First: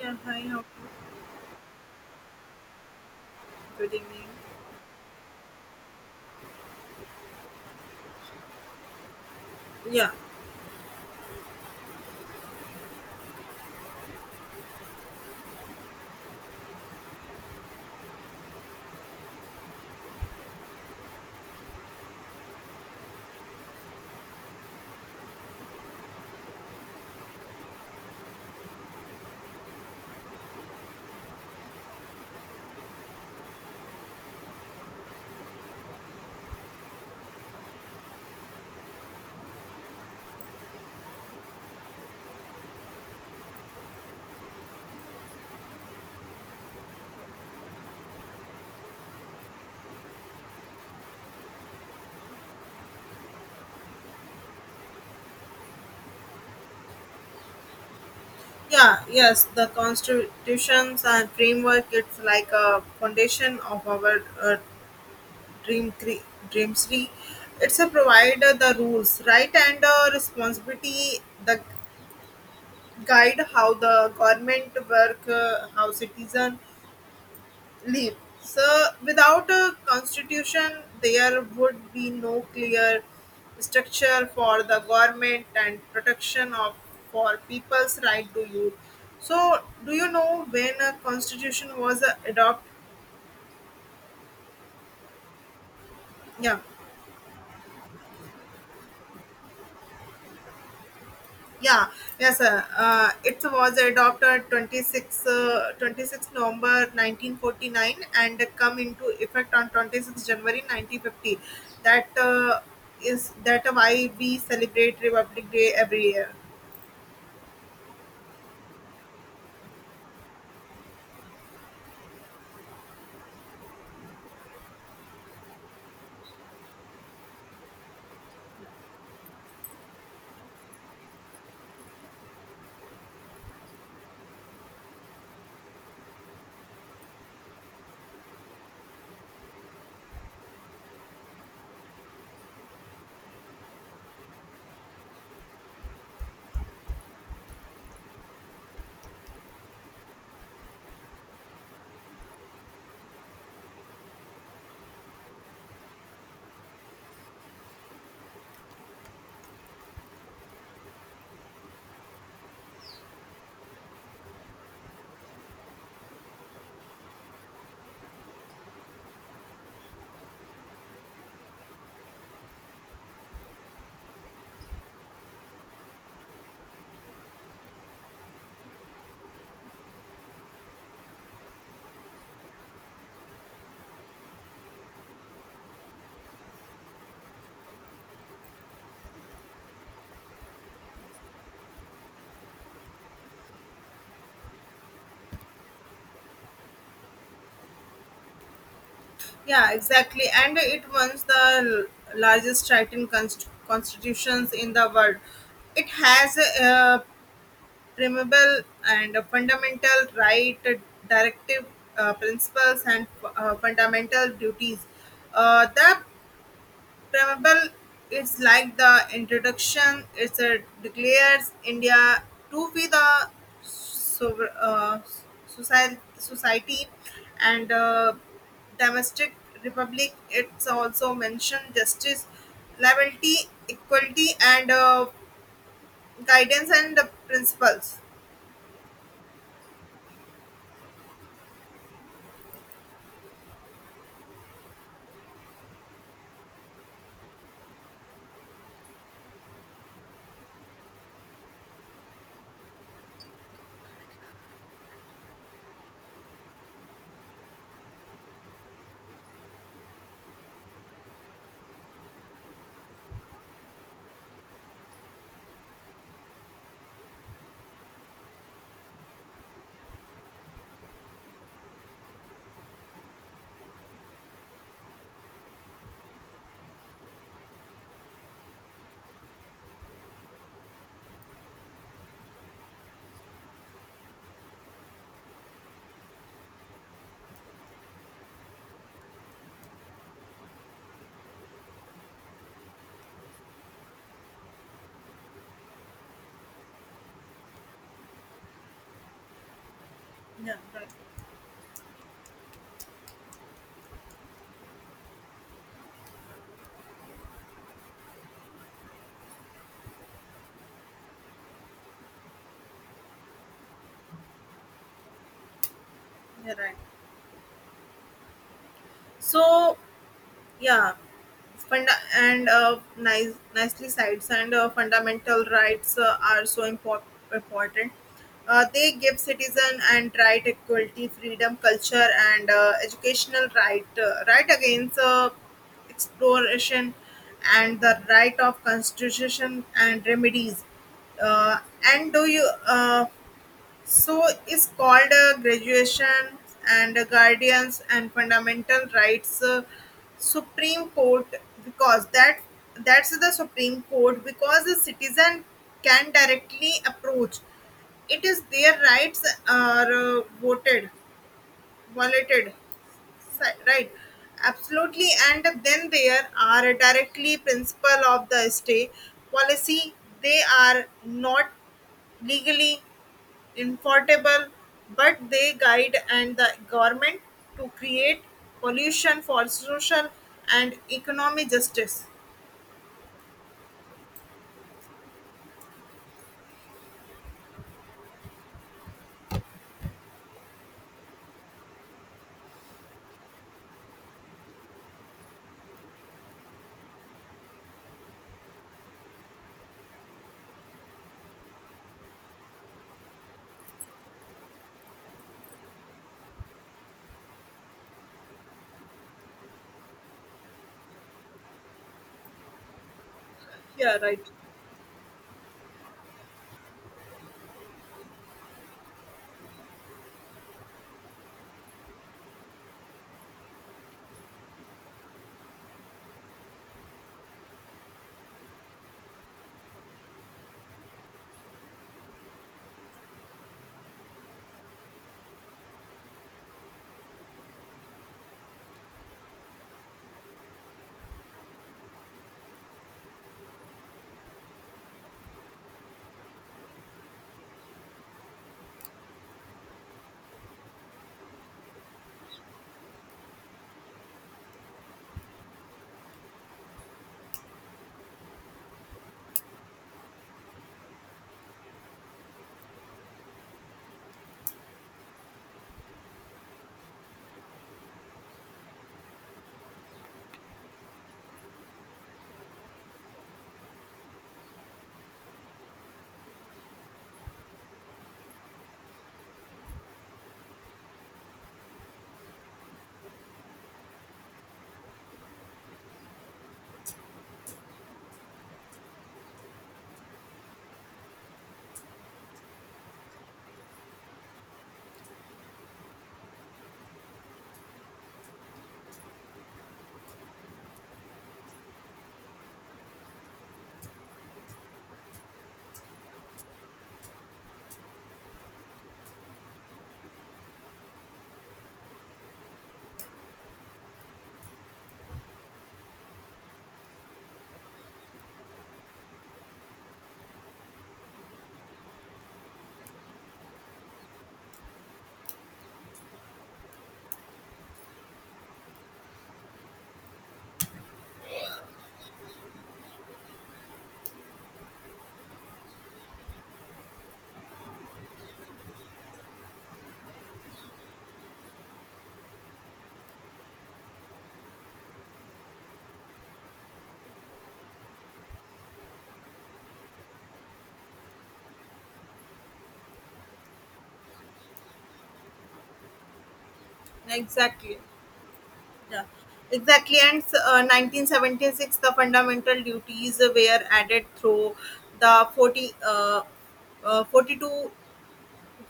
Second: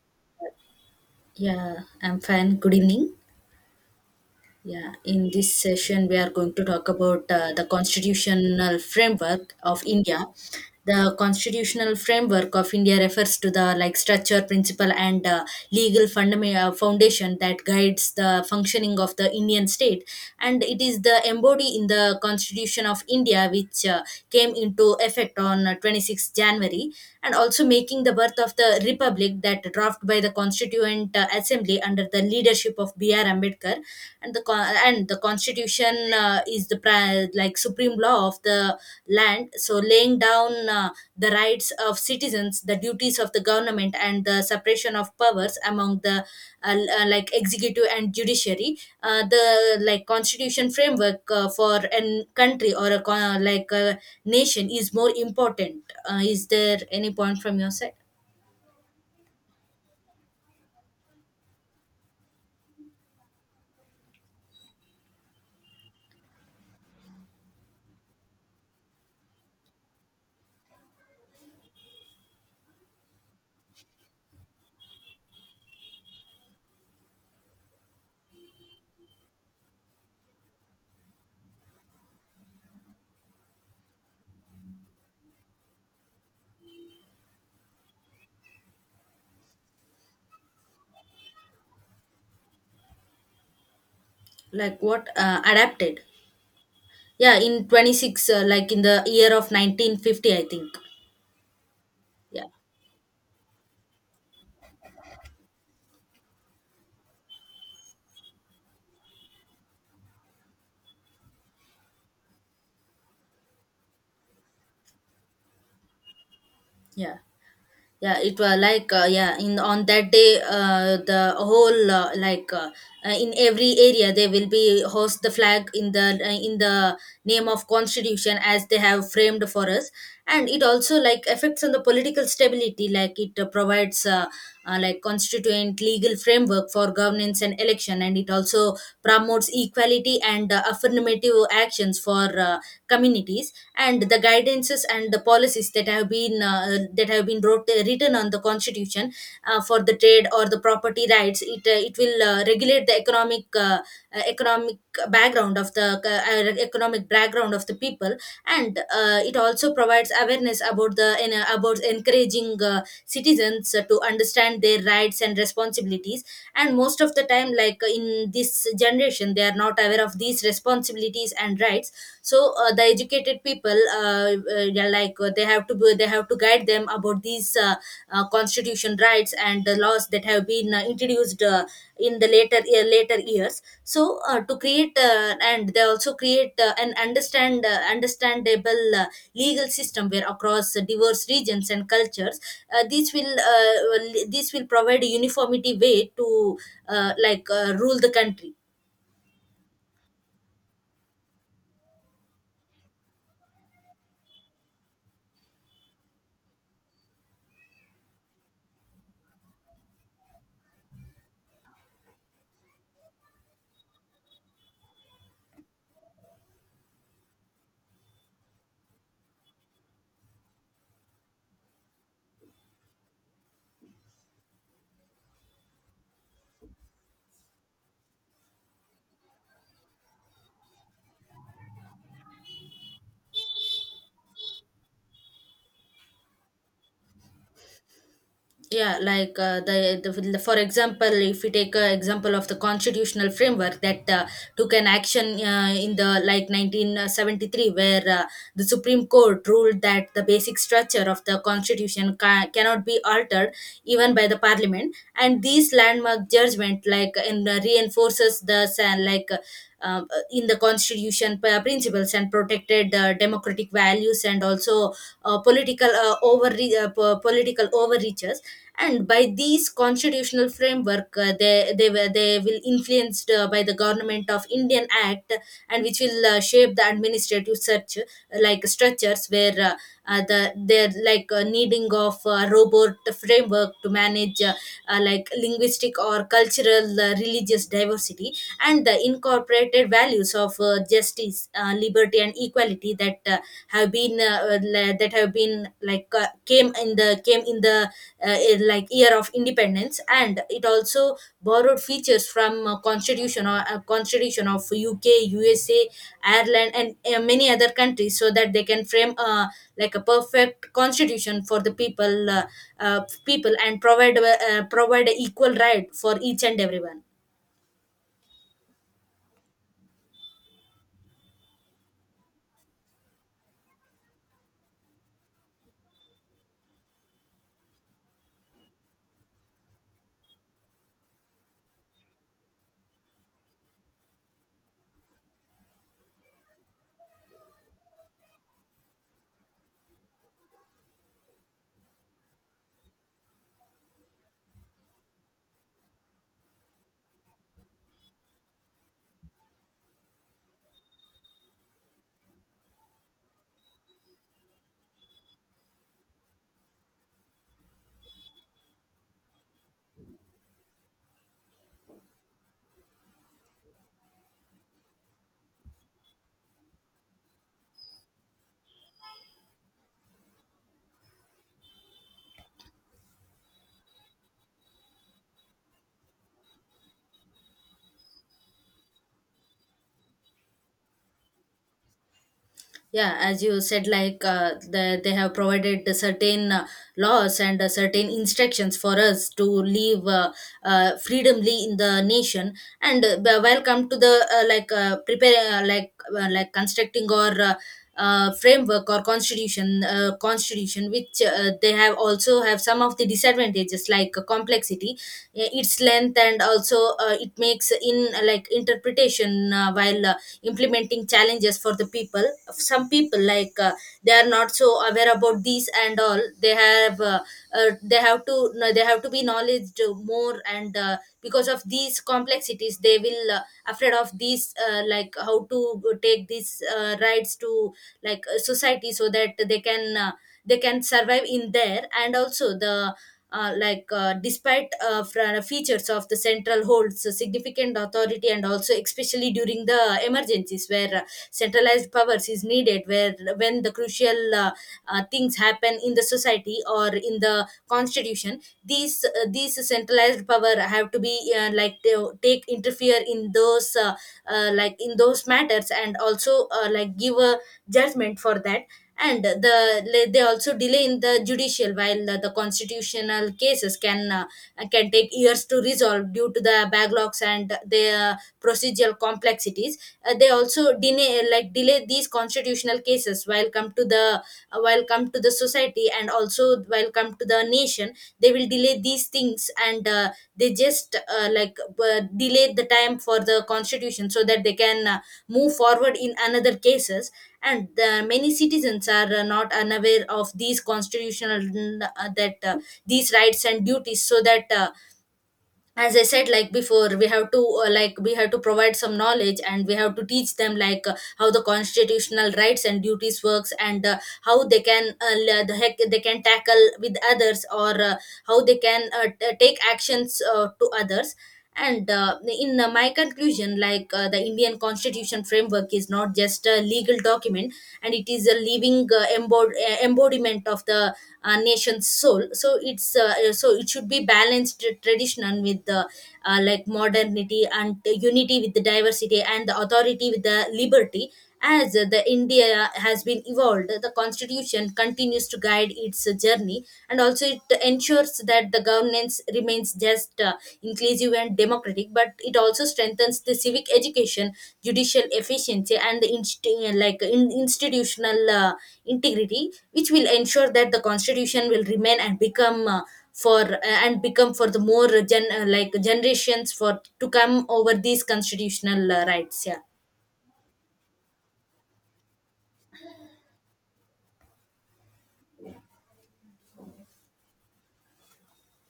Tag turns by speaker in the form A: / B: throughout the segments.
A: Yeah, hi, how are you?
B: Yeah, I'm fine. Good evening.
A: Good evening.
B: Yeah, in this session, we are going to talk about the constitutional framework of
A: Yeah,
B: India. The constitutional framework of India refers to the like structure, principle, and legal fundament foundation that guides the functioning of the Indian state, and it is the embodied in the Constitution of India, which came into effect on 26 January, and also making the birth of the republic that draft by the Constituent Assembly under the leadership of B R Ambedkar, and and the constitution is like supreme law of the land, so laying down the rights of citizens, the duties of the government, and the separation of powers among the like executive and judiciary. The like constitution framework for an country or like a nation is more important. Is there any point from your side?
A: yeah, yes, the constitutions and framework, it's like a foundation of our dream, cre- dreams tree. It's a provider the rules, right, and responsibility, the guide how the government work, how citizen leave. So, without a constitution, there would be no clear structure for the government and protection of for people's right to youth. So, do you know when a constitution was adopted?
B: Like what adapted?
A: Yeah.
B: Yeah, in 26 like in the year of 1950, I think.
A: Yeah, yes,
B: Yeah.
A: sir. It was adopted 26 November 1949 and come into effect on 26 January 1950. That Is that why we celebrate Republic Day every year.
B: Yeah yeah it was like yeah in on that day the whole like in every area they will be host the flag in the name of constitution as they have framed for us. And it also like affects on the political stability, like it provides like constituent legal framework for governance and election, and it also promotes equality and affirmative actions for communities, and the guidances and the policies that have been wrote, written on the constitution for the trade or the property rights. It it will regulate the economic background of the economic background of the people. And it also provides awareness about about encouraging citizens to understand their rights and responsibilities. And most of the time, like in this generation, they are not aware of these responsibilities and rights. So the educated people, yeah, like they have to guide them about these constitution rights and the laws that have been introduced in the later years. So to create and they also create an understandable legal system where across diverse regions and cultures. This will this will provide a uniformity way to rule the country.
A: Yeah, exactly. And it runs the largest written constitutions in the world. It has removable and fundamental right directive principles and fundamental duties the preamble is like the introduction. It's a declares india to be the sover- uh, society, society, and domestic republic. It's also mentioned justice liability equality and guidance and the principles.
B: Yeah like uh, the, the for example, if we take an example of the constitutional framework that took an action in the like 1973, where the supreme court ruled that the basic structure of the constitution cannot be altered even by the parliament. And these landmark judgment, reinforces the sa- like uh, in the constitution principles and protected democratic values, and also political political overreach. And by these constitutional framework they will influenced by the government of indian act, and which will shape the administrative search like structures where the they're like needing of robot framework to manage like linguistic or cultural religious diversity, and the incorporated values of justice, liberty, and equality that have been le- that have been like came in the uh, like year of independence. And
A: Yeah,
B: it
A: right.
B: also borrowed features from constitution of U K, USA, ireland, and many other countries, so that they can frame like a perfect constitution for the people, and provide provide equal right for each
A: Yeah,
B: and
A: right.
B: everyone.
A: So yeah, and nicely sides and fundamental rights are so important. They give citizen and right equality, freedom, culture, and educational right, right against exploration, and the right of constitution and remedies. Uh, and do you So it's called a graduation and guardians and fundamental rights, Supreme Court, because that's the Supreme Court because the citizen can directly approach. It is their rights are voted, violated, right? Absolutely, and then there are directly principle of the stay policy. They are not legally Infortable, but they guide and the government to create pollution for social and economic justice.
B: Yeah, as you said, like they have provided the certain laws and certain instructions for us to live freedomly in the nation. And while come to the like prepare like constructing or framework or constitution, which they have also have some of the disadvantages, like complexity, its length, and also it makes in like interpretation, while implementing challenges for the people. Some people, like
A: Yeah,
B: they
A: right.
B: are not so aware about these and all. They have they have to no, they have to be knowledge more. And because of these complexities they will afraid of these, like how to take these rights to like society, so that they can survive in there. And also the features of the central holds a significant authority, and also especially during the emergencies where centralized powers is needed, where when the crucial things happen in the society or in the constitution, these centralized power have to be like to take interfere in those like in those matters, and also like give a judgment for that. And the they also delay in the judicial, while the constitutional cases can take years to resolve due to the backlogs and their procedural complexities. They also delay, like delay these constitutional cases, while come to the while come to the society, and also while come to the nation, they will delay these things. And they just delay the time for the constitution so that they can move forward in another cases. And the many citizens are not unaware of these constitutional that these rights and duties, so that as I said like before, we have to we have to provide some knowledge, and we have to teach them like how the constitutional rights and duties works, and how they can the heck they can tackle with others, or how they can take actions to others. And in my conclusion, like the indian constitution framework is not just a legal document, and it is a living embodiment of the nation's soul. So it's so it should be balanced tradition with the like modernity, and the unity with the diversity, and the authority with the liberty. As the india has been evolved, the constitution continues to guide its journey. And also it ensures that the governance remains just, inclusive, and democratic. But it also strengthens the civic education, judicial efficiency, and the institutional integrity, which will ensure that the constitution will remain and become for and become for the more gen like generations for to come over
A: Exactly.
B: these constitutional
A: Yeah,
B: rights. Yeah.
A: exactly. And 1976, the fundamental duties were added through the 42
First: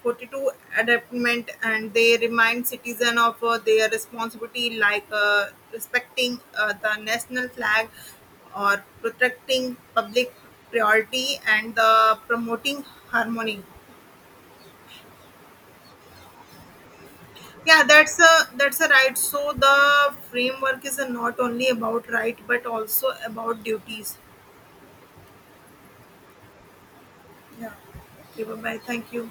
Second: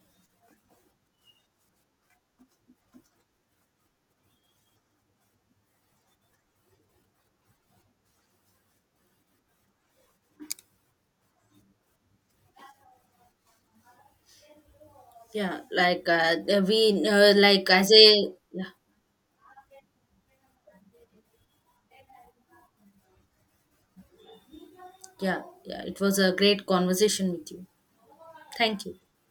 A: 42 adaptment, and they remind citizens of their responsibility like respecting the national flag or protecting public priority and the promoting harmony.
B: yeah like we like
A: Yeah,
B: as a yeah
A: that's a right, so the framework is not only about right but also about duties.
B: yeah yeah it was a great conversation with you.
A: Yeah, okay, bye bye,
B: Thank you.
A: thank you.